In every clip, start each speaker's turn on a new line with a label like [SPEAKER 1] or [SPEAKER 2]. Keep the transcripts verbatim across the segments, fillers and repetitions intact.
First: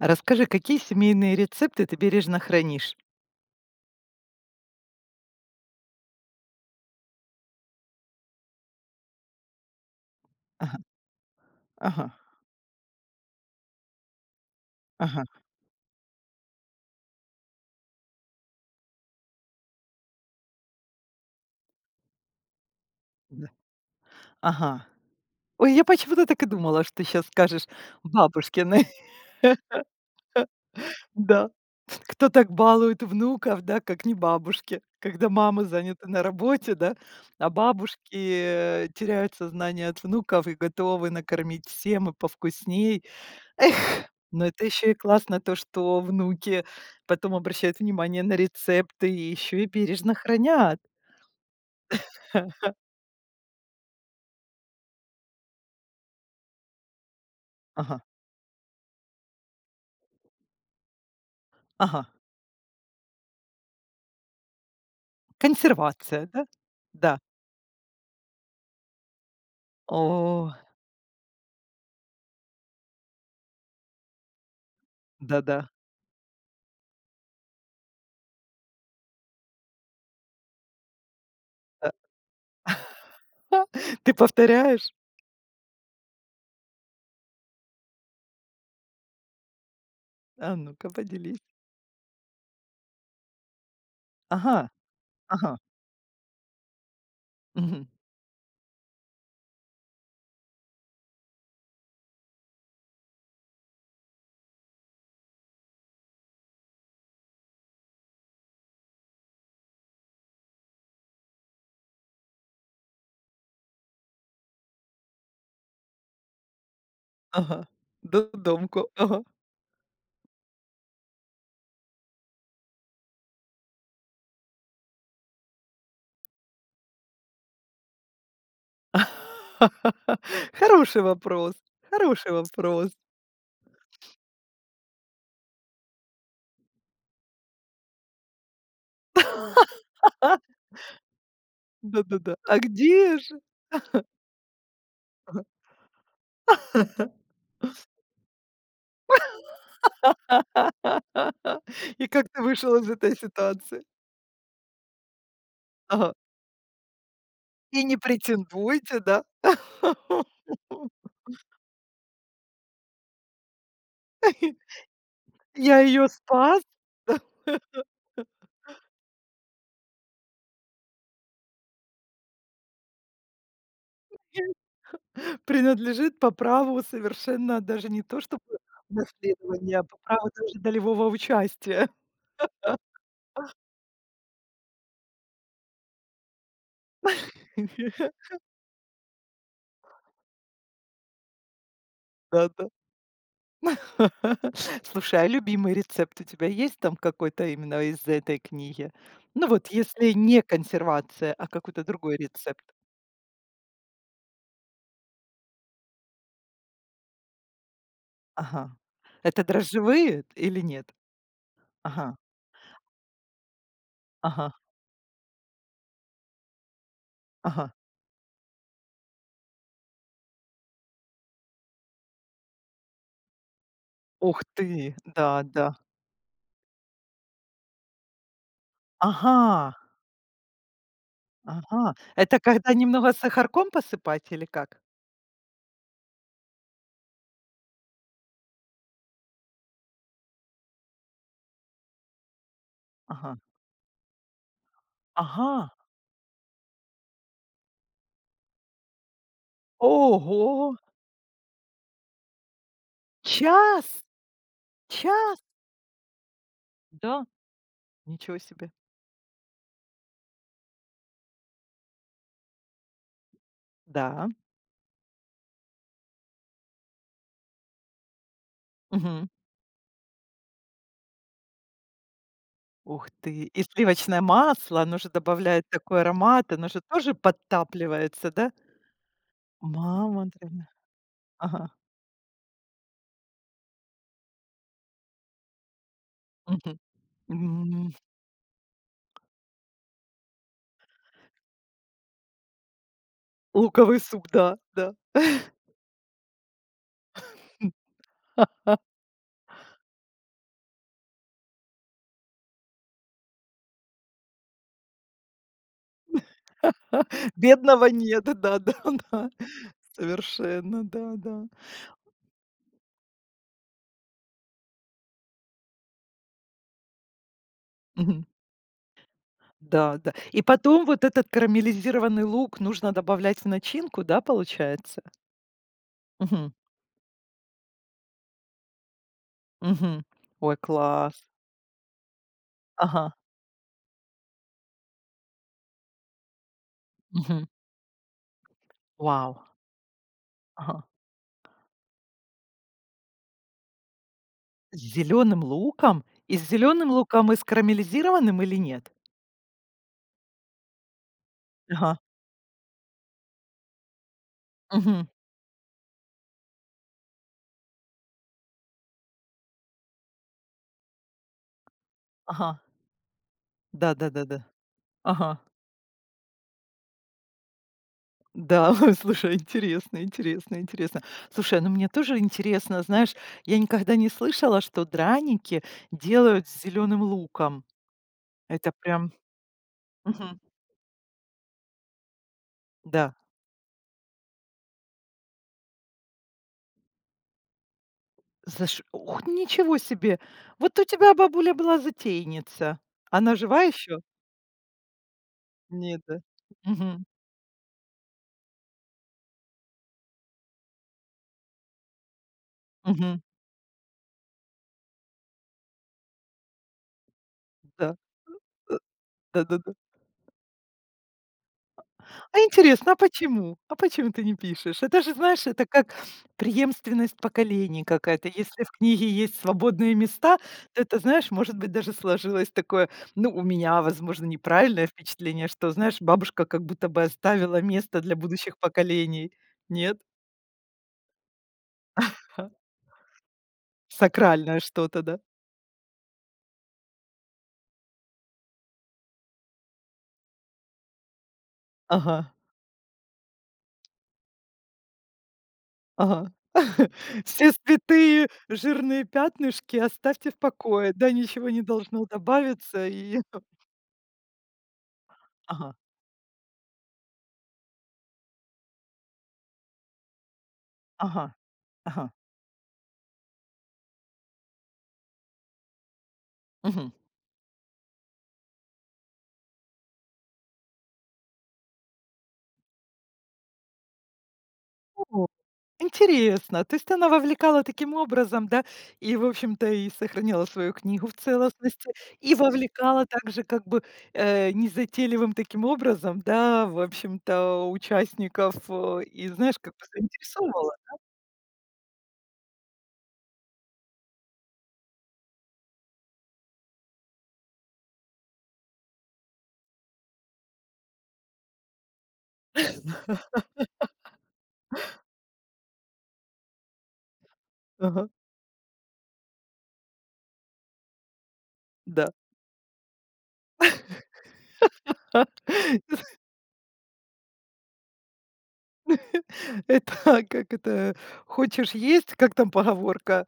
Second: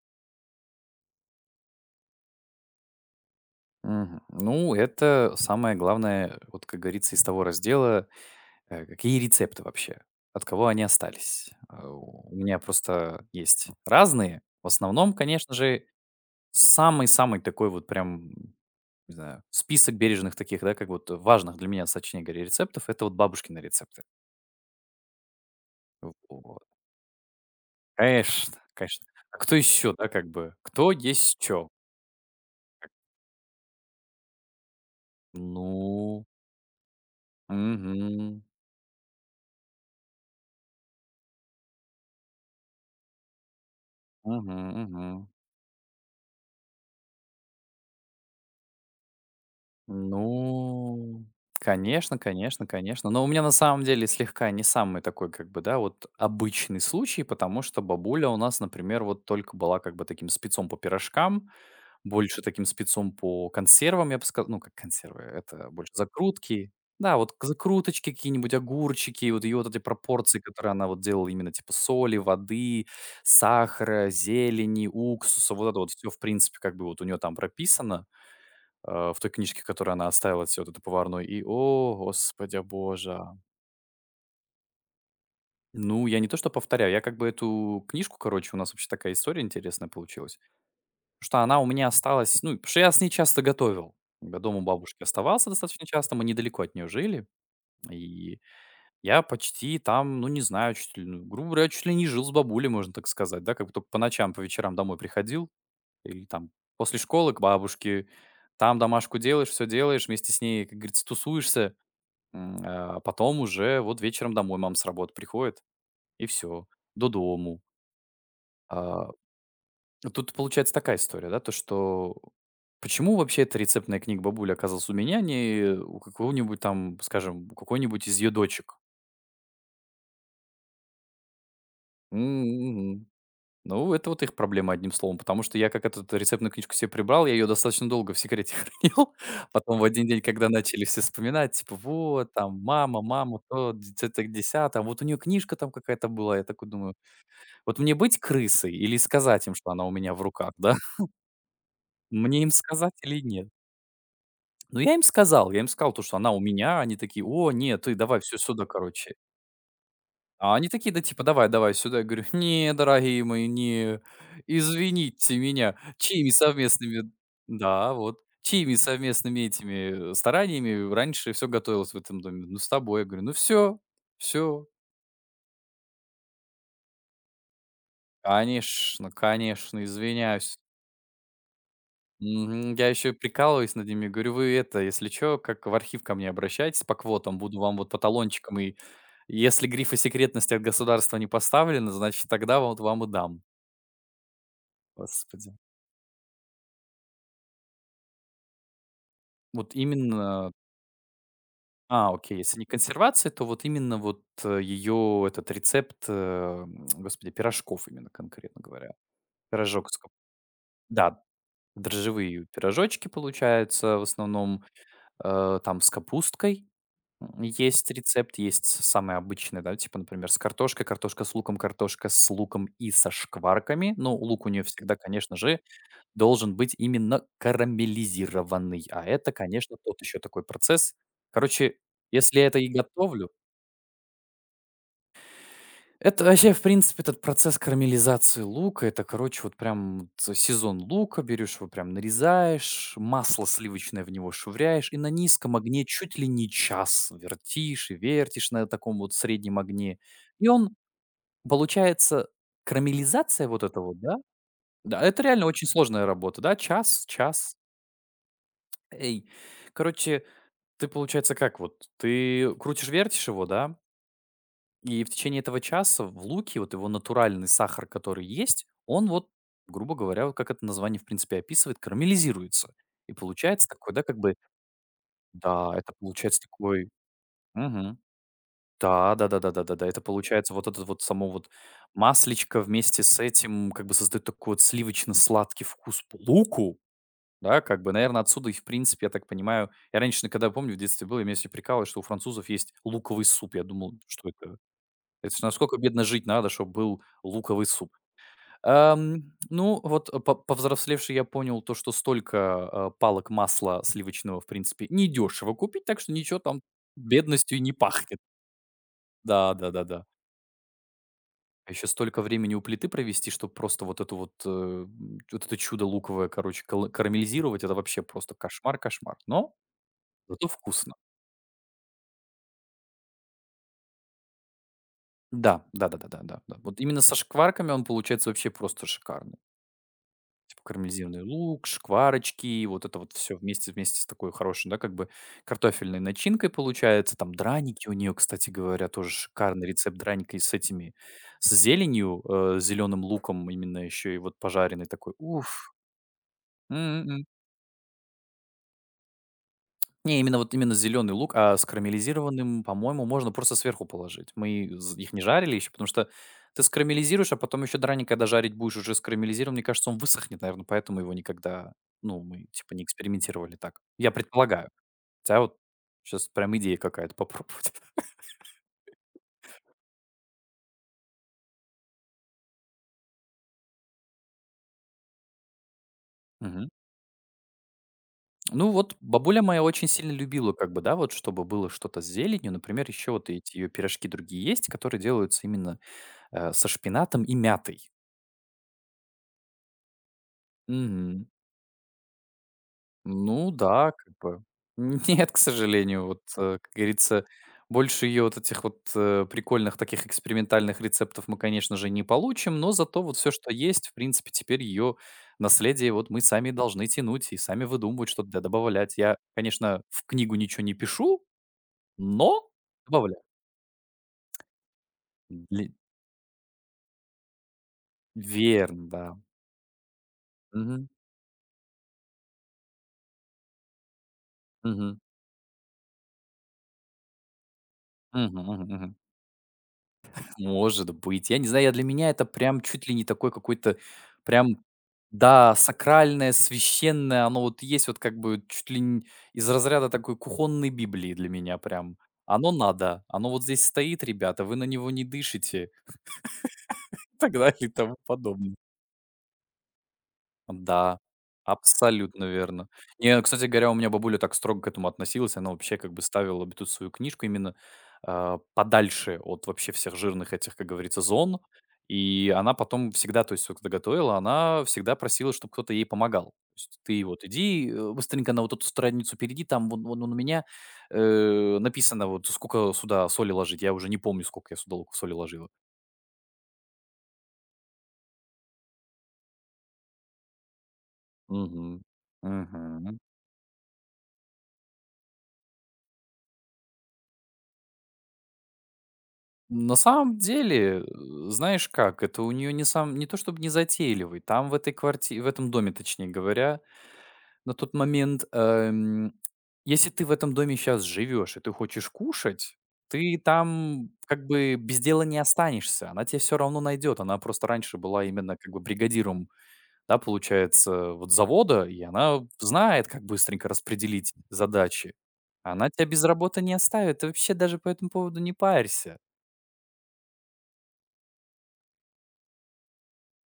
[SPEAKER 1] Расскажи, какие семейные рецепты ты бережно хранишь?
[SPEAKER 2] Мгм. Ну, это самое главное, вот как говорится, из того раздела, э, какие рецепты вообще, от кого
[SPEAKER 1] Ага,
[SPEAKER 2] они остались. А,
[SPEAKER 1] ага,
[SPEAKER 2] У меня просто есть разные. В основном,
[SPEAKER 1] ага,
[SPEAKER 2] конечно же, самый-самый такой вот прям, не знаю, список бережных таких, да, как вот важных для меня, сочнее говоря, рецептов, это вот
[SPEAKER 1] да,
[SPEAKER 2] бабушкины рецепты.
[SPEAKER 1] ага. Ой, я почему-то так и
[SPEAKER 2] Вот.
[SPEAKER 1] думала, что сейчас скажешь
[SPEAKER 2] Конечно,
[SPEAKER 1] бабушкины.
[SPEAKER 2] конечно. А кто еще, да, как бы? Кто есть
[SPEAKER 1] Да.
[SPEAKER 2] что?
[SPEAKER 1] Кто так балует внуков, да, как не бабушки. Когда мамы заняты на
[SPEAKER 2] Ну,
[SPEAKER 1] работе, да, а
[SPEAKER 2] угу,
[SPEAKER 1] бабушки, э, теряют сознание от внуков и готовы накормить всем и повкусней. Эх, но
[SPEAKER 2] угу,
[SPEAKER 1] это еще и
[SPEAKER 2] угу.
[SPEAKER 1] классно то, что внуки потом обращают внимание на рецепты и еще и бережно хранят.
[SPEAKER 2] Ну, конечно, конечно, конечно. Но у меня на самом деле слегка не самый такой, как бы, да, вот обычный случай, потому что
[SPEAKER 1] Ага.
[SPEAKER 2] бабуля у нас, например, вот только была как бы таким спецом по пирожкам,
[SPEAKER 1] Ага.
[SPEAKER 2] больше таким спецом по консервам, я бы сказал. Ну, как консервы, это больше
[SPEAKER 1] Консервация, да?
[SPEAKER 2] закрутки. Да,
[SPEAKER 1] Да.
[SPEAKER 2] вот к- закруточки какие-нибудь, огурчики, вот ее вот эти пропорции,
[SPEAKER 1] О,
[SPEAKER 2] которые она вот делала именно типа соли, воды, сахара, зелени, уксуса,
[SPEAKER 1] да-да.
[SPEAKER 2] вот это вот все, в принципе, как бы вот у нее там прописано э, в той книжке, которую она оставила, все вот эту поварную. И,
[SPEAKER 1] Э,
[SPEAKER 2] о, господи боже!
[SPEAKER 1] а, ты повторяешь?
[SPEAKER 2] Ну, я не то что повторяю, я как бы эту книжку, короче, у нас вообще такая история интересная получилась,
[SPEAKER 1] А ну-ка,
[SPEAKER 2] потому
[SPEAKER 1] поделись.
[SPEAKER 2] что она у меня осталась, ну, потому что я с ней часто готовил. Я
[SPEAKER 1] Ага,
[SPEAKER 2] дома у бабушки оставался
[SPEAKER 1] ага,
[SPEAKER 2] достаточно часто, мы недалеко от нее жили,
[SPEAKER 1] мгм,
[SPEAKER 2] и я почти там, ну, не знаю, чуть ли, ну, грубо говоря, чуть ли не жил с бабулей, можно так сказать, да, как бы только по ночам, по вечерам домой приходил или там после школы к бабушке, там домашку делаешь, все делаешь, вместе с ней, как говорится, тусуешься. М, а потом уже вот вечером домой мама с работы приходит, и все до
[SPEAKER 1] ага.
[SPEAKER 2] дому.
[SPEAKER 1] Додомку,
[SPEAKER 2] А,
[SPEAKER 1] ага.
[SPEAKER 2] Тут получается такая история, да, то что почему вообще эта рецептная книга бабули оказалась у меня, а не у какого-нибудь там, скажем, у какой-нибудь из ее дочек?
[SPEAKER 1] Хороший вопрос, хороший
[SPEAKER 2] М,
[SPEAKER 1] вопрос.
[SPEAKER 2] Ну, это вот их проблема, одним словом, потому что я как эту рецептную книжку себе прибрал, я ее достаточно долго в секрете хранил. Потом в один день, когда начали все вспоминать, типа: "Вот
[SPEAKER 1] Да-да-да.
[SPEAKER 2] там
[SPEAKER 1] А
[SPEAKER 2] мама,
[SPEAKER 1] где
[SPEAKER 2] мама,
[SPEAKER 1] же?
[SPEAKER 2] то, дец это, десятое, а вот у нее книжка там какая-то была". Я такой думаю: вот мне быть крысой или сказать им, что она у меня в руках, да?
[SPEAKER 1] И как
[SPEAKER 2] Мне
[SPEAKER 1] ты
[SPEAKER 2] им
[SPEAKER 1] вышел из
[SPEAKER 2] сказать
[SPEAKER 1] этой
[SPEAKER 2] или нет?
[SPEAKER 1] ситуации?
[SPEAKER 2] Ну, я им сказал. Я им сказал то,
[SPEAKER 1] Ага.
[SPEAKER 2] что она у меня. Они такие: "О, нет,
[SPEAKER 1] И
[SPEAKER 2] ты
[SPEAKER 1] не
[SPEAKER 2] давай все сюда,
[SPEAKER 1] претендуйте,
[SPEAKER 2] короче".
[SPEAKER 1] да?
[SPEAKER 2] А они такие, да, типа: "Давай, давай сюда". Я говорю: "Не, дорогие мои, не, извините меня".
[SPEAKER 1] Я ее
[SPEAKER 2] Чьими
[SPEAKER 1] спас.
[SPEAKER 2] совместными да, вот. Чьими совместными этими, э, стараниями раньше все готовилось в этом доме? Ну, с тобой. Я говорю: "Ну все, все.
[SPEAKER 1] Принадлежит по праву совершенно даже не то чтобы
[SPEAKER 2] Конечно, конечно,
[SPEAKER 1] наследования, а по праву
[SPEAKER 2] извиняюсь.
[SPEAKER 1] даже долевого участия.
[SPEAKER 2] Мгм. Я еще прикалываюсь над ними, говорю: "Вы это, если что, как в архив ко мне обращайтесь по квотам, буду вам вот по талончикам, и если грифы секретности от государства не поставлены, значит, тогда
[SPEAKER 1] Да-да.
[SPEAKER 2] вот вам и дам".
[SPEAKER 1] Слушай, а
[SPEAKER 2] Господи.
[SPEAKER 1] любимый рецепт у тебя есть там какой-то именно из этой книги? Ну вот,
[SPEAKER 2] Вот
[SPEAKER 1] если не
[SPEAKER 2] именно
[SPEAKER 1] консервация, а какой-то
[SPEAKER 2] а,
[SPEAKER 1] другой
[SPEAKER 2] окей, если
[SPEAKER 1] рецепт.
[SPEAKER 2] не консервация, то вот именно вот, э, ее этот рецепт, э, м, господи, пирожков именно конкретно
[SPEAKER 1] Ага.
[SPEAKER 2] говоря.
[SPEAKER 1] Это
[SPEAKER 2] Пирожок с кап
[SPEAKER 1] дрожжевые или нет?
[SPEAKER 2] да,
[SPEAKER 1] Ага,
[SPEAKER 2] дрожжевые пирожочки получаются в
[SPEAKER 1] ага,
[SPEAKER 2] основном, э, там с капусткой. М,
[SPEAKER 1] ага.
[SPEAKER 2] есть рецепт, есть с самый обычный, да, типа, например, с картошкой, картошка с луком, картошка с луком и со шкварками. Ну,
[SPEAKER 1] Ух
[SPEAKER 2] лук у нее
[SPEAKER 1] ты,
[SPEAKER 2] всегда, конечно
[SPEAKER 1] да,
[SPEAKER 2] же,
[SPEAKER 1] да.
[SPEAKER 2] должен быть именно карамелизированный, а это, конечно,
[SPEAKER 1] Ага,
[SPEAKER 2] тот еще такой процесс. Короче,
[SPEAKER 1] ага. Это
[SPEAKER 2] если я это и
[SPEAKER 1] когда немного
[SPEAKER 2] готовлю,
[SPEAKER 1] сахарком посыпать или как?
[SPEAKER 2] это вообще, в принципе, этот процесс карамелизации лука, это, короче, вот прям ц- сезон лука, берешь его прям нарезаешь,
[SPEAKER 1] Ага,
[SPEAKER 2] масло сливочное в него швыряешь, и на
[SPEAKER 1] ага.
[SPEAKER 2] низком огне чуть ли не час вертишь и вертишь на таком вот среднем огне. И он,
[SPEAKER 1] Ого!
[SPEAKER 2] получается, карамелизация вот
[SPEAKER 1] Час?
[SPEAKER 2] этого, вот, да? Да, это
[SPEAKER 1] Час?
[SPEAKER 2] реально очень сложная работа, да? Час,
[SPEAKER 1] Да?
[SPEAKER 2] час.
[SPEAKER 1] Ничего себе.
[SPEAKER 2] Эй, короче, ты, получается, как вот? Ты крутишь-вертишь его, да?
[SPEAKER 1] Да.
[SPEAKER 2] И в течение этого часа в луке вот его натуральный сахар, который есть, он вот,
[SPEAKER 1] Мгм.
[SPEAKER 2] грубо говоря, вот как это название в принципе описывает, карамелизируется.
[SPEAKER 1] Ух
[SPEAKER 2] И
[SPEAKER 1] ты. И
[SPEAKER 2] получается такой, да, как
[SPEAKER 1] сливочное
[SPEAKER 2] бы,
[SPEAKER 1] масло, оно же добавляет
[SPEAKER 2] да, это
[SPEAKER 1] такой
[SPEAKER 2] получается
[SPEAKER 1] аромат, оно же
[SPEAKER 2] такой,
[SPEAKER 1] тоже
[SPEAKER 2] мгм.
[SPEAKER 1] подтапливается, да?
[SPEAKER 2] Да, да-да-да-да-да-да, это
[SPEAKER 1] Мама
[SPEAKER 2] получается вот
[SPEAKER 1] дорогая.
[SPEAKER 2] это вот само вот
[SPEAKER 1] Ага.
[SPEAKER 2] масличко вместе с этим как бы создает такой вот сливочно-сладкий вкус по луку,
[SPEAKER 1] Мгм.
[SPEAKER 2] да, как бы,
[SPEAKER 1] М.
[SPEAKER 2] наверное, отсюда и в принципе, я так понимаю, я раньше, когда помню, в детстве был, я меня все прикалывали, что у французов есть луковый суп. Я думал,
[SPEAKER 1] Луковый суп,
[SPEAKER 2] что
[SPEAKER 1] да,
[SPEAKER 2] это
[SPEAKER 1] да.
[SPEAKER 2] это ж насколько бедно жить надо, чтобы был луковый суп. Ам, ну, вот э, по повзрослевший я понял то, что столько, а, палок масла сливочного, в принципе, недешево купить, так что ничего там бедностью и не
[SPEAKER 1] Бедного
[SPEAKER 2] пахнет.
[SPEAKER 1] нет, да-да-да.
[SPEAKER 2] Да, да-да-да.
[SPEAKER 1] Совершенно, да-да.
[SPEAKER 2] А еще столько времени у плиты провести, чтобы просто вот эту вот, э, м, вот это чудо луковое, короче, кала карамелизировать — это вообще
[SPEAKER 1] Мгм.
[SPEAKER 2] просто кошмар, кошмар. Но
[SPEAKER 1] Да-да. И
[SPEAKER 2] зато
[SPEAKER 1] потом
[SPEAKER 2] вкусно.
[SPEAKER 1] вот этот карамелизированный лук нужно добавлять в начинку, да, получается?
[SPEAKER 2] Да, да-да-да-да-да.
[SPEAKER 1] Мгм.
[SPEAKER 2] Вот именно со шкварками он получается вообще просто шикарный.
[SPEAKER 1] Мгм. Ой,
[SPEAKER 2] Типа карамелизированный
[SPEAKER 1] класс.
[SPEAKER 2] лук, шкварочки, вот это вот
[SPEAKER 1] Ага.
[SPEAKER 2] все вместе вместе с такой хорошей, да, как бы картофельной начинкой получается. Там
[SPEAKER 1] Мгм.
[SPEAKER 2] драники у нее, кстати говоря, тоже
[SPEAKER 1] Вау.
[SPEAKER 2] шикарный рецепт драника и с
[SPEAKER 1] Ага.
[SPEAKER 2] этими, с зеленью, э, зеленым луком именно еще и вот
[SPEAKER 1] С
[SPEAKER 2] пожаренный такой.
[SPEAKER 1] зеленым
[SPEAKER 2] Уф!
[SPEAKER 1] луком? И с зеленым
[SPEAKER 2] М-м-м.
[SPEAKER 1] луком, и с карамелизированным или нет?
[SPEAKER 2] Не, именно вот именно зеленый лук, а с
[SPEAKER 1] Ага.
[SPEAKER 2] карамелизированным, по-моему, можно просто сверху положить. Мы з-
[SPEAKER 1] Мгм.
[SPEAKER 2] их не жарили еще, потому что ты скарамелизируешь, а потом еще драник, когда жарить будешь уже скарамелизирован, мне кажется, он высохнет, наверное, поэтому его никогда, ну, мы
[SPEAKER 1] Ага.
[SPEAKER 2] типа не экспериментировали так. Я
[SPEAKER 1] Да-да-да-да.
[SPEAKER 2] предполагаю.
[SPEAKER 1] Ага.
[SPEAKER 2] Хотя вот сейчас прям идея какая-то попробовать.
[SPEAKER 1] Да, слушай, интересно, интересно, интересно. Слушай, ну мне тоже интересно, знаешь, я никогда не слышала, что драники делают с
[SPEAKER 2] Мгм.
[SPEAKER 1] зеленым луком.
[SPEAKER 2] Ну
[SPEAKER 1] Это
[SPEAKER 2] вот
[SPEAKER 1] прям.
[SPEAKER 2] бабуля моя очень сильно
[SPEAKER 1] Мгм.
[SPEAKER 2] любила, как бы, да, вот чтобы было что-то с зеленью. Например, еще
[SPEAKER 1] Да.
[SPEAKER 2] вот эти ее пирожки другие есть, которые делаются именно э, со шпинатом и мятой.
[SPEAKER 1] Заш Ух, ничего себе! Вот у тебя
[SPEAKER 2] Мгм.
[SPEAKER 1] бабуля была затейница. Она
[SPEAKER 2] Ну
[SPEAKER 1] жива
[SPEAKER 2] да,
[SPEAKER 1] еще?
[SPEAKER 2] как бы. Нет, к
[SPEAKER 1] Нет,
[SPEAKER 2] сожалению, вот,
[SPEAKER 1] да.
[SPEAKER 2] э, как
[SPEAKER 1] Мгм.
[SPEAKER 2] говорится, больше ее вот этих вот, э, прикольных таких экспериментальных рецептов мы, конечно же, не получим, но зато вот
[SPEAKER 1] Мгм.
[SPEAKER 2] все, что есть, в принципе, теперь ее наследие вот мы сами должны тянуть и сами
[SPEAKER 1] Да,
[SPEAKER 2] выдумывать что-то, да,
[SPEAKER 1] э,
[SPEAKER 2] добавлять. Я,
[SPEAKER 1] да-да-да.
[SPEAKER 2] конечно, в книгу ничего не пишу,
[SPEAKER 1] А
[SPEAKER 2] но
[SPEAKER 1] интересно, а
[SPEAKER 2] добавляю.
[SPEAKER 1] почему? А почему ты не пишешь? Это же, знаешь, это
[SPEAKER 2] Ли
[SPEAKER 1] как преемственность поколений какая-то. Если в
[SPEAKER 2] верно,
[SPEAKER 1] книге
[SPEAKER 2] да.
[SPEAKER 1] есть свободные места, то
[SPEAKER 2] Мгм.
[SPEAKER 1] это, знаешь, может быть, даже сложилось такое, ну, у меня, возможно, неправильное
[SPEAKER 2] Мгм.
[SPEAKER 1] впечатление, что, знаешь, бабушка как будто бы оставила место для
[SPEAKER 2] Мгм
[SPEAKER 1] будущих
[SPEAKER 2] мгм мгм.
[SPEAKER 1] поколений. Нет?
[SPEAKER 2] Может быть. Я не знаю, я для меня это
[SPEAKER 1] Ха.
[SPEAKER 2] прям чуть ли не такой какой-то прям
[SPEAKER 1] Сакральное что-то, да?
[SPEAKER 2] да, сакральное, священное, оно вот есть вот как бы чуть ли не из разряда такой кухонной библии для меня прям.
[SPEAKER 1] Ага.
[SPEAKER 2] Оно надо, оно вот здесь стоит, ребята, вы на него не дышите,
[SPEAKER 1] Ага.
[SPEAKER 2] и так
[SPEAKER 1] Все
[SPEAKER 2] далее и тому
[SPEAKER 1] святые
[SPEAKER 2] подобное.
[SPEAKER 1] жирные пятнышки оставьте в покое,
[SPEAKER 2] Да,
[SPEAKER 1] да, ничего не должно
[SPEAKER 2] абсолютно верно.
[SPEAKER 1] добавиться
[SPEAKER 2] Не,
[SPEAKER 1] и
[SPEAKER 2] кстати говоря, у меня бабуля так строго к этому относилась. Она
[SPEAKER 1] Ага,
[SPEAKER 2] вообще как бы ставила бы тут свою книжку именно а, подальше от вообще всех жирных этих, как говорится,
[SPEAKER 1] ага,
[SPEAKER 2] зон.
[SPEAKER 1] ага.
[SPEAKER 2] И она потом всегда, то есть, вот когда готовила, она всегда просила, чтобы кто-то ей помогал. То есть
[SPEAKER 1] Мгм.
[SPEAKER 2] ты вот иди э, быстренько на вот эту страницу перейди, там вон, вон у меня э, написано вот сколько сюда соли ложить. Я уже не помню, сколько я сюда соли
[SPEAKER 1] О,
[SPEAKER 2] ложила.
[SPEAKER 1] интересно. То есть она вовлекала таким образом, да, и, в общем-то, и сохраняла свою книгу в целостности, и
[SPEAKER 2] Угу.
[SPEAKER 1] вовлекала также как бы, э, незатейливым таким образом, да, в общем-то, участников, э, и, знаешь, как
[SPEAKER 2] На
[SPEAKER 1] бы
[SPEAKER 2] самом
[SPEAKER 1] заинтересовала.
[SPEAKER 2] деле, э, знаешь как, это у нее не сам не то чтобы не незатейливый, там в этой кварти в этом доме, точнее говоря, на тот момент, эм, если ты в этом доме сейчас живешь и ты хочешь кушать, ты там как бы без дела не останешься. Она тебя все равно найдет. Она просто раньше была
[SPEAKER 1] Ага,
[SPEAKER 2] именно как бы бригадиром, да, получается, вот завода, и
[SPEAKER 1] да.
[SPEAKER 2] она знает, как быстренько распределить задачи. Она тебя без работы не оставит. Ты вообще даже по этому поводу не парься.
[SPEAKER 1] Это как это? "Хочешь есть?" Как там поговорка?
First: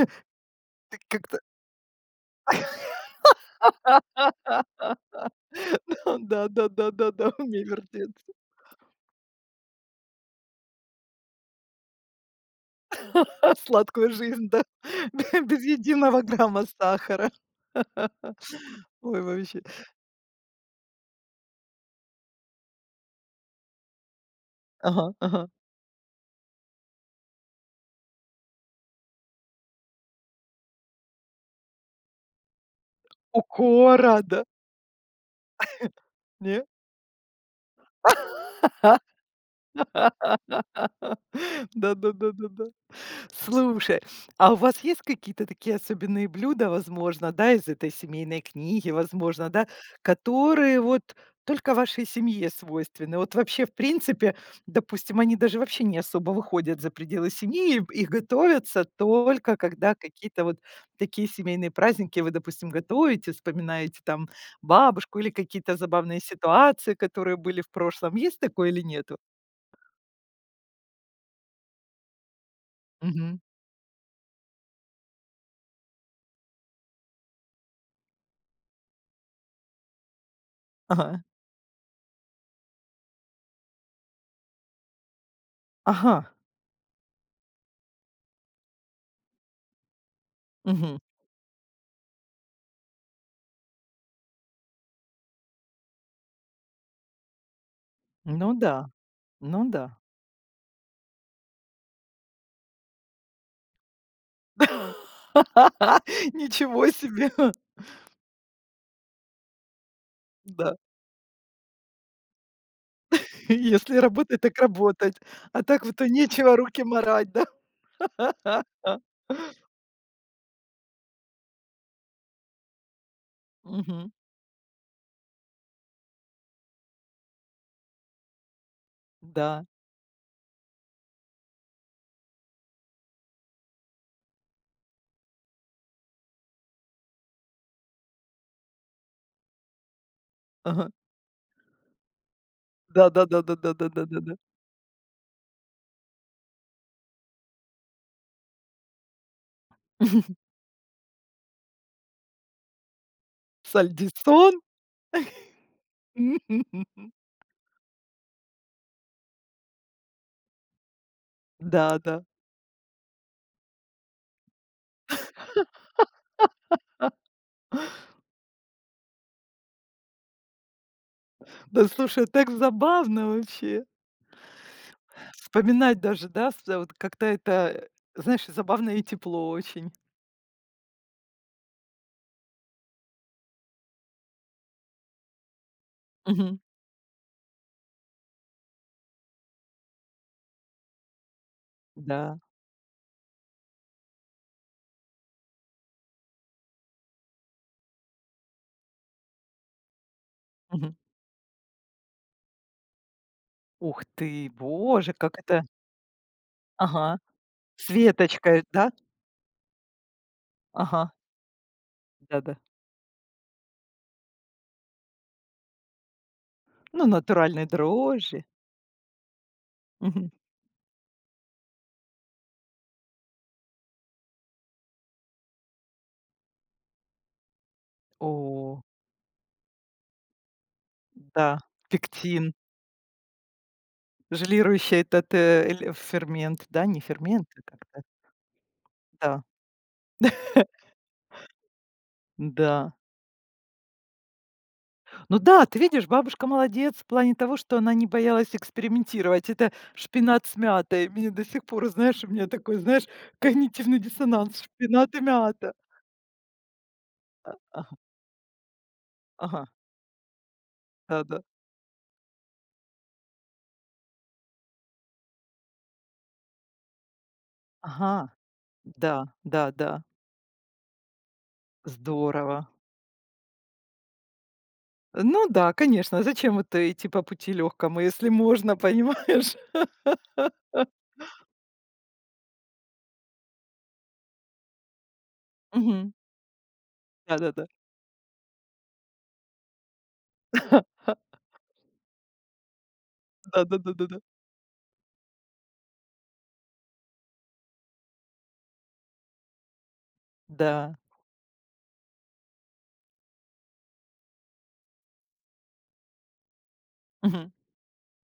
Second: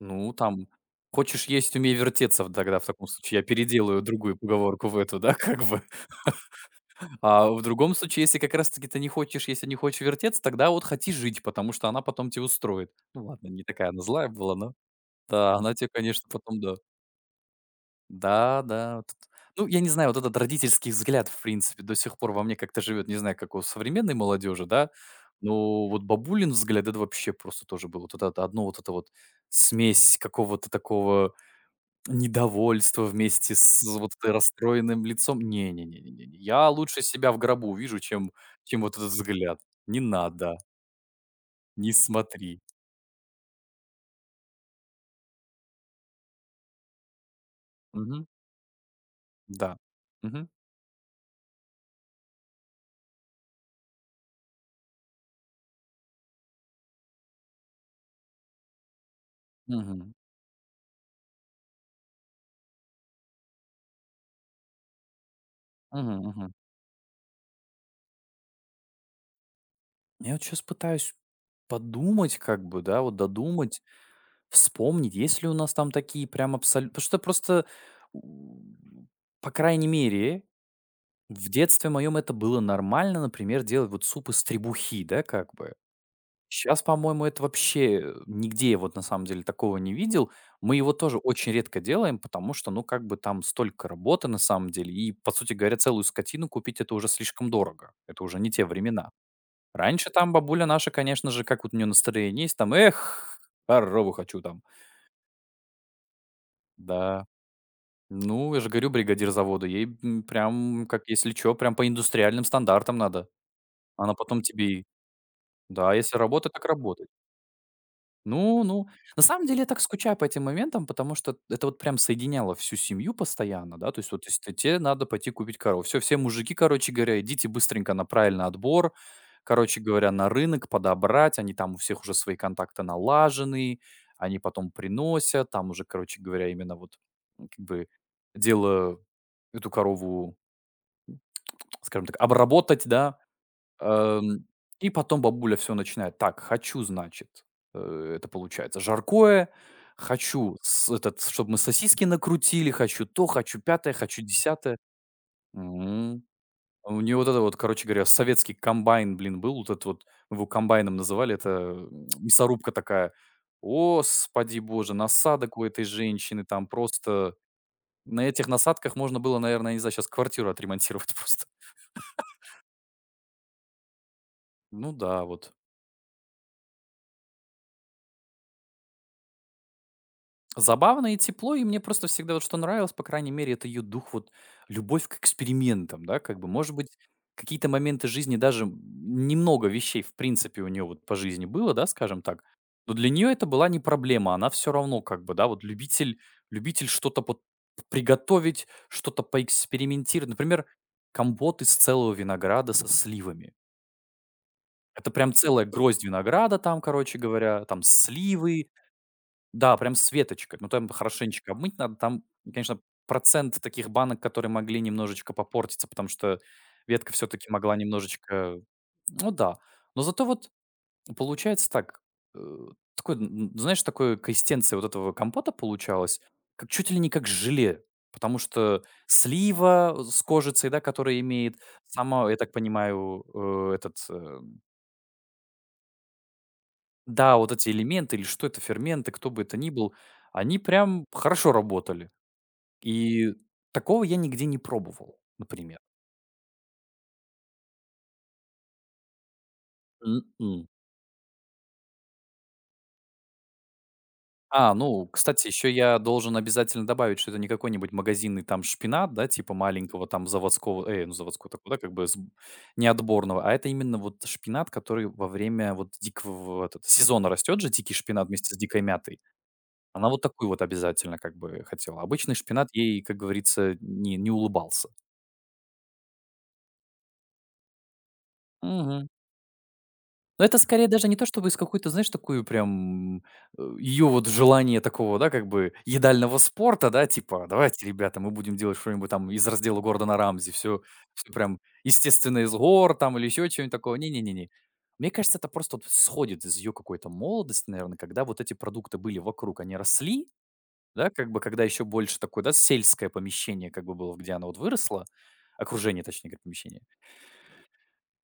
[SPEAKER 2] Ну, там:
[SPEAKER 1] Ты как-то.
[SPEAKER 2] "Хочешь есть — умей вертеться". В тогда в таком случае я переделаю другую поговорку в эту, да, как бы.
[SPEAKER 1] Да, да, да, да, да,
[SPEAKER 2] А в
[SPEAKER 1] умей
[SPEAKER 2] другом случае,
[SPEAKER 1] вертеться.
[SPEAKER 2] если как раз таки ты не хочешь, если не хочешь вертеться, тогда вот хоти жить, потому что она потом тебя устроит. Ну ладно, не такая она
[SPEAKER 1] Сладкую
[SPEAKER 2] злая
[SPEAKER 1] жизнь,
[SPEAKER 2] была,
[SPEAKER 1] да,
[SPEAKER 2] но да,
[SPEAKER 1] без
[SPEAKER 2] она те,
[SPEAKER 1] единого
[SPEAKER 2] конечно, потом,
[SPEAKER 1] грамма
[SPEAKER 2] да.
[SPEAKER 1] сахара.
[SPEAKER 2] Да, да, вот
[SPEAKER 1] Ой,
[SPEAKER 2] это.
[SPEAKER 1] вообще.
[SPEAKER 2] Ну, я не знаю, вот этот родительский взгляд, в принципе, до сих пор во мне как-то живет. Не знаю, как у современной молодежи, да,
[SPEAKER 1] Ага, ага.
[SPEAKER 2] но вот бабулин взгляд — это вообще просто тоже было. Вот это это одно вот это вот смесь какого-то такого недовольство вместе с вот
[SPEAKER 1] Укора,
[SPEAKER 2] этой
[SPEAKER 1] да?
[SPEAKER 2] расстроенным лицом. Не не не не не
[SPEAKER 1] Не?
[SPEAKER 2] я лучше себя в гробу вижу, чем чем вот этот взгляд. Не надо, не смотри.
[SPEAKER 1] Да-да-да-да-да. Слушай, а у вас есть какие-то такие особенные блюда, возможно, да, из этой
[SPEAKER 2] Мгм.
[SPEAKER 1] семейной книги, возможно, да,
[SPEAKER 2] Да. Мгм.
[SPEAKER 1] которые вот только вашей семье свойственны? Вот вообще, в принципе, допустим, они даже вообще не особо выходят за пределы семьи и, и готовятся только когда
[SPEAKER 2] Мгм.
[SPEAKER 1] какие-то вот такие семейные праздники вы, допустим, готовите, вспоминаете там бабушку или какие-то
[SPEAKER 2] Мгм
[SPEAKER 1] забавные
[SPEAKER 2] мгм.
[SPEAKER 1] ситуации, которые были в прошлом. Есть такое или нету?
[SPEAKER 2] Я вот сейчас пытаюсь подумать, как бы, да, вот
[SPEAKER 1] Мгм.
[SPEAKER 2] додумать, вспомнить, есть ли у нас там такие прям абсолютно, потому что просто, м, по крайней мере,
[SPEAKER 1] Ага.
[SPEAKER 2] в детстве моем это было нормально, например, делать вот суп из требухи, да, как бы.
[SPEAKER 1] Ага,
[SPEAKER 2] Сейчас, по-моему, это вообще, э, нигде вот на самом деле такого не видел. Мы его
[SPEAKER 1] мгм.
[SPEAKER 2] тоже очень редко делаем, потому что, ну, как бы там столько работы на самом деле, и, по сути говоря, целую скотину купить — это уже слишком дорого. Это уже не
[SPEAKER 1] Ну
[SPEAKER 2] те
[SPEAKER 1] да,
[SPEAKER 2] времена.
[SPEAKER 1] ну да.
[SPEAKER 2] Раньше там бабуля наша, конечно же, как вот у нее настроение есть, там: "Эх, корову хочу там".
[SPEAKER 1] Ничего
[SPEAKER 2] Да.
[SPEAKER 1] себе!
[SPEAKER 2] Ну, я же говорю, бригадир завода, ей, м,
[SPEAKER 1] Да.
[SPEAKER 2] прям, как если чё, прям по индустриальным стандартам надо.
[SPEAKER 1] Если
[SPEAKER 2] Она
[SPEAKER 1] работать,
[SPEAKER 2] потом
[SPEAKER 1] так
[SPEAKER 2] тебе и
[SPEAKER 1] работать. А так
[SPEAKER 2] да,
[SPEAKER 1] вот и
[SPEAKER 2] если работа,
[SPEAKER 1] нечего
[SPEAKER 2] так
[SPEAKER 1] руки
[SPEAKER 2] работа.
[SPEAKER 1] марать, да?
[SPEAKER 2] Ну, ну, на самом деле я так скучаю по этим моментам, потому что это вот прям соединяло всю семью постоянно, да, то
[SPEAKER 1] Мгм.
[SPEAKER 2] есть вот если те надо пойти купить корову. Все, все мужики, короче говоря, идите быстренько на правильный отбор,
[SPEAKER 1] Да.
[SPEAKER 2] короче говоря, на рынок подобрать, они там у всех уже свои контакты налажены, они потом приносят, там уже, короче говоря, именно вот м, как бы дело эту корову,
[SPEAKER 1] Ага.
[SPEAKER 2] скажем так, обработать, да.
[SPEAKER 1] Да-да-да-да-да-да-да-да-да.
[SPEAKER 2] Эм, и потом бабуля все начинает: "Так, хочу, значит, э, это получается жаркое, хочу с этот, чтобы мы сосиски накрутили, хочу то, хочу пятое, хочу
[SPEAKER 1] Сальдисон.
[SPEAKER 2] десятое". М. а У нее вот это вот, короче говоря, советский комбайн, блин, был. Вот этот вот, мы его комбайном называли. Это,
[SPEAKER 1] Да,
[SPEAKER 2] м,
[SPEAKER 1] да.
[SPEAKER 2] мясорубка такая. Господи боже, насадок у этой женщины там просто. На этих насадках можно было, наверное, не знаю, сейчас квартиру отремонтировать просто.
[SPEAKER 1] Да, слушай, так забавно вообще.
[SPEAKER 2] Ну да, вот.
[SPEAKER 1] Вспоминать даже, да, с вот как-то это, э, знаешь, забавно и тепло очень.
[SPEAKER 2] Забавно и тепло, и мне просто всегда вот что нравилось, по крайней мере, это ее дух, вот любовь к экспериментам, да, как бы,
[SPEAKER 1] Мгм.
[SPEAKER 2] может быть, какие-то моменты жизни, даже немного вещей, в принципе, у нее вот по жизни было, да, скажем
[SPEAKER 1] Да.
[SPEAKER 2] так, но для нее это была не проблема, она все равно как бы, да, вот любитель, любитель что-то вот приготовить, что-то поэкспериментировать, например,
[SPEAKER 1] Мгм.
[SPEAKER 2] компот из целого винограда со сливами.
[SPEAKER 1] Ух ты,
[SPEAKER 2] Это
[SPEAKER 1] боже,
[SPEAKER 2] прям
[SPEAKER 1] как
[SPEAKER 2] целая
[SPEAKER 1] это.
[SPEAKER 2] гроздь винограда там, короче
[SPEAKER 1] Ага.
[SPEAKER 2] говоря, там
[SPEAKER 1] С веточкой,
[SPEAKER 2] сливы,
[SPEAKER 1] да?
[SPEAKER 2] да, прям с веточкой. Ну, там
[SPEAKER 1] Ага.
[SPEAKER 2] хорошенечко обмыть надо. Там,
[SPEAKER 1] Да-да.
[SPEAKER 2] конечно, процент таких банок, которые могли немножечко попортиться, потому что
[SPEAKER 1] Ну,
[SPEAKER 2] ветка все-таки
[SPEAKER 1] натуральные
[SPEAKER 2] могла
[SPEAKER 1] дрожжи.
[SPEAKER 2] немножечко... Ну да. Но зато
[SPEAKER 1] Мгм.
[SPEAKER 2] вот получается так. э, Такой, н- знаешь, такой консистенция вот этого компота получалось, как чуть ли не как желе. Потому
[SPEAKER 1] О,
[SPEAKER 2] что слива э, с кожицей, да, которая
[SPEAKER 1] да,
[SPEAKER 2] имеет, сама, я так
[SPEAKER 1] пектин.
[SPEAKER 2] понимаю, э, этот, э,
[SPEAKER 1] Желирующий этот, э, эль фермент, да, не
[SPEAKER 2] да,
[SPEAKER 1] фермент,
[SPEAKER 2] вот
[SPEAKER 1] а
[SPEAKER 2] эти
[SPEAKER 1] как-то.
[SPEAKER 2] элементы или что это, ферменты, кто бы
[SPEAKER 1] Да,
[SPEAKER 2] это ни был, они прям хорошо работали.
[SPEAKER 1] да.
[SPEAKER 2] И такого я нигде не пробовал,
[SPEAKER 1] Ну да,
[SPEAKER 2] например.
[SPEAKER 1] ты видишь, бабушка молодец в плане того, что она не боялась экспериментировать. Это шпинат с
[SPEAKER 2] М-м.
[SPEAKER 1] мятой. Мне до сих пор, знаешь, у меня такой, знаешь, когнитивный диссонанс:
[SPEAKER 2] А, ну,
[SPEAKER 1] шпинат и
[SPEAKER 2] кстати, еще
[SPEAKER 1] мята.
[SPEAKER 2] я должен обязательно добавить, что это не
[SPEAKER 1] А,
[SPEAKER 2] какой-нибудь
[SPEAKER 1] ага,
[SPEAKER 2] магазинный там шпинат, да, типа
[SPEAKER 1] ага,
[SPEAKER 2] маленького там заводского, э, ну,
[SPEAKER 1] да-да.
[SPEAKER 2] заводского такого, да, как бы с- не отборного, а это именно вот шпинат, который во время вот дикого вот это- сезона растет же дикий
[SPEAKER 1] Ага,
[SPEAKER 2] шпинат вместе с дикой
[SPEAKER 1] да,
[SPEAKER 2] мятой.
[SPEAKER 1] да-да.
[SPEAKER 2] Она вот такую вот обязательно как бы хотела. Обычный шпинат
[SPEAKER 1] Здорово.
[SPEAKER 2] ей, как говорится, не, не улыбался.
[SPEAKER 1] Ну да, конечно, зачем это идти по пути легкому, если можно,
[SPEAKER 2] Мгм.
[SPEAKER 1] понимаешь?
[SPEAKER 2] Но это скорее даже не то, чтобы из какой-то, знаешь, такую прям, э, ее вот желание такого, да, как бы
[SPEAKER 1] Мгм.
[SPEAKER 2] едального спорта, да, типа:
[SPEAKER 1] Да-да-да.
[SPEAKER 2] "Давайте, ребята, мы будем делать что-нибудь там из раздела Гордона Рамзи, все всё прям естественно из гор там" или еще чего нибудь такого.
[SPEAKER 1] Да-да-да-да-да.
[SPEAKER 2] Не-не-не-не. Мне кажется, это просто вот сходит из ее какой-то молодости, наверное, когда вот эти продукты были вокруг, они росли,
[SPEAKER 1] Да.
[SPEAKER 2] да, как бы, когда еще больше такое, да, сельское помещение как бы было, где она вот выросла, окружение, точнее говоря, помещение.
[SPEAKER 1] Мгм.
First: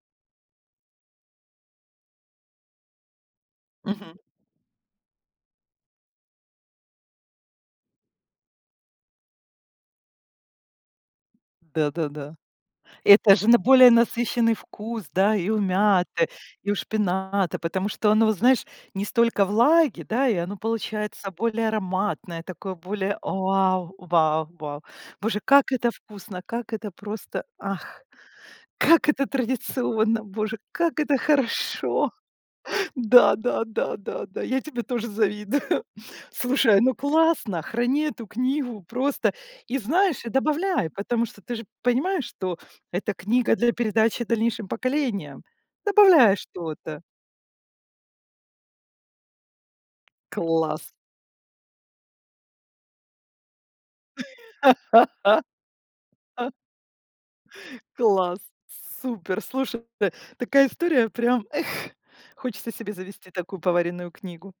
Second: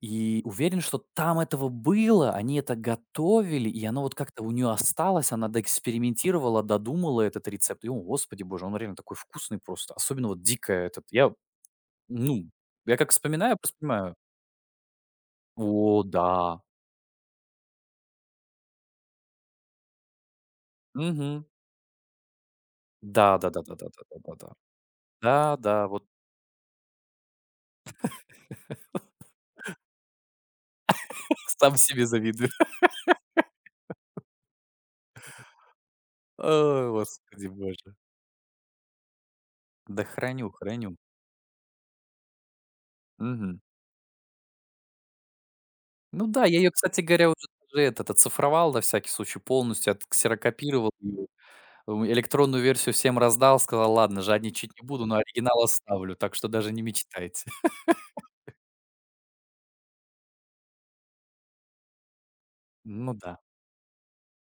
[SPEAKER 2] И уверен, что там этого было, они это готовили, и оно вот
[SPEAKER 1] Мгм.
[SPEAKER 2] как-то у нее осталось, она доэкспериментировала, додумала этот рецепт. И, о, господи боже, он реально такой вкусный просто, особенно вот дикая этот. Я,
[SPEAKER 1] Да-да-да.
[SPEAKER 2] ну, я как
[SPEAKER 1] Это же
[SPEAKER 2] вспоминаю,
[SPEAKER 1] на
[SPEAKER 2] просто
[SPEAKER 1] более
[SPEAKER 2] понимаю.
[SPEAKER 1] насыщенный вкус, да, и у
[SPEAKER 2] О,
[SPEAKER 1] мяты,
[SPEAKER 2] да.
[SPEAKER 1] и у шпината, потому что оно, знаешь, не столько влаги, да, и оно получается
[SPEAKER 2] Мгм.
[SPEAKER 1] более ароматное, такое более вау,
[SPEAKER 2] Да-да-да-да-да-да-да-да-да.
[SPEAKER 1] вау, вау. Боже, как
[SPEAKER 2] Да-да,
[SPEAKER 1] это
[SPEAKER 2] вот
[SPEAKER 1] вкусно, как это просто, ах, как это традиционно, боже, как это
[SPEAKER 2] сам себе
[SPEAKER 1] хорошо.
[SPEAKER 2] завидую.
[SPEAKER 1] Да, да, да, да, да, я тебе тоже завидую. Слушай,
[SPEAKER 2] О,
[SPEAKER 1] ну
[SPEAKER 2] господи
[SPEAKER 1] классно,
[SPEAKER 2] боже.
[SPEAKER 1] храни эту книгу просто и
[SPEAKER 2] Да
[SPEAKER 1] знаешь, и
[SPEAKER 2] храню,
[SPEAKER 1] добавляй,
[SPEAKER 2] храню.
[SPEAKER 1] потому что ты же понимаешь, что это книга
[SPEAKER 2] Мгм.
[SPEAKER 1] для передачи дальнейшим поколениям.
[SPEAKER 2] Ну
[SPEAKER 1] Добавляй
[SPEAKER 2] да, я ее, кстати
[SPEAKER 1] что-то.
[SPEAKER 2] говоря, уже даже этот оцифровал на всякий случай полностью, отксерокопировал
[SPEAKER 1] Класс.
[SPEAKER 2] её. М, электронную версию всем раздал, сказал: "Ладно, жадничать не буду, но оригинал оставлю, так что даже не мечтайте".
[SPEAKER 1] Класс. Супер. Слушай, такая история прям, эх, хочется себе
[SPEAKER 2] Ну
[SPEAKER 1] завести
[SPEAKER 2] да.
[SPEAKER 1] такую поваренную книгу.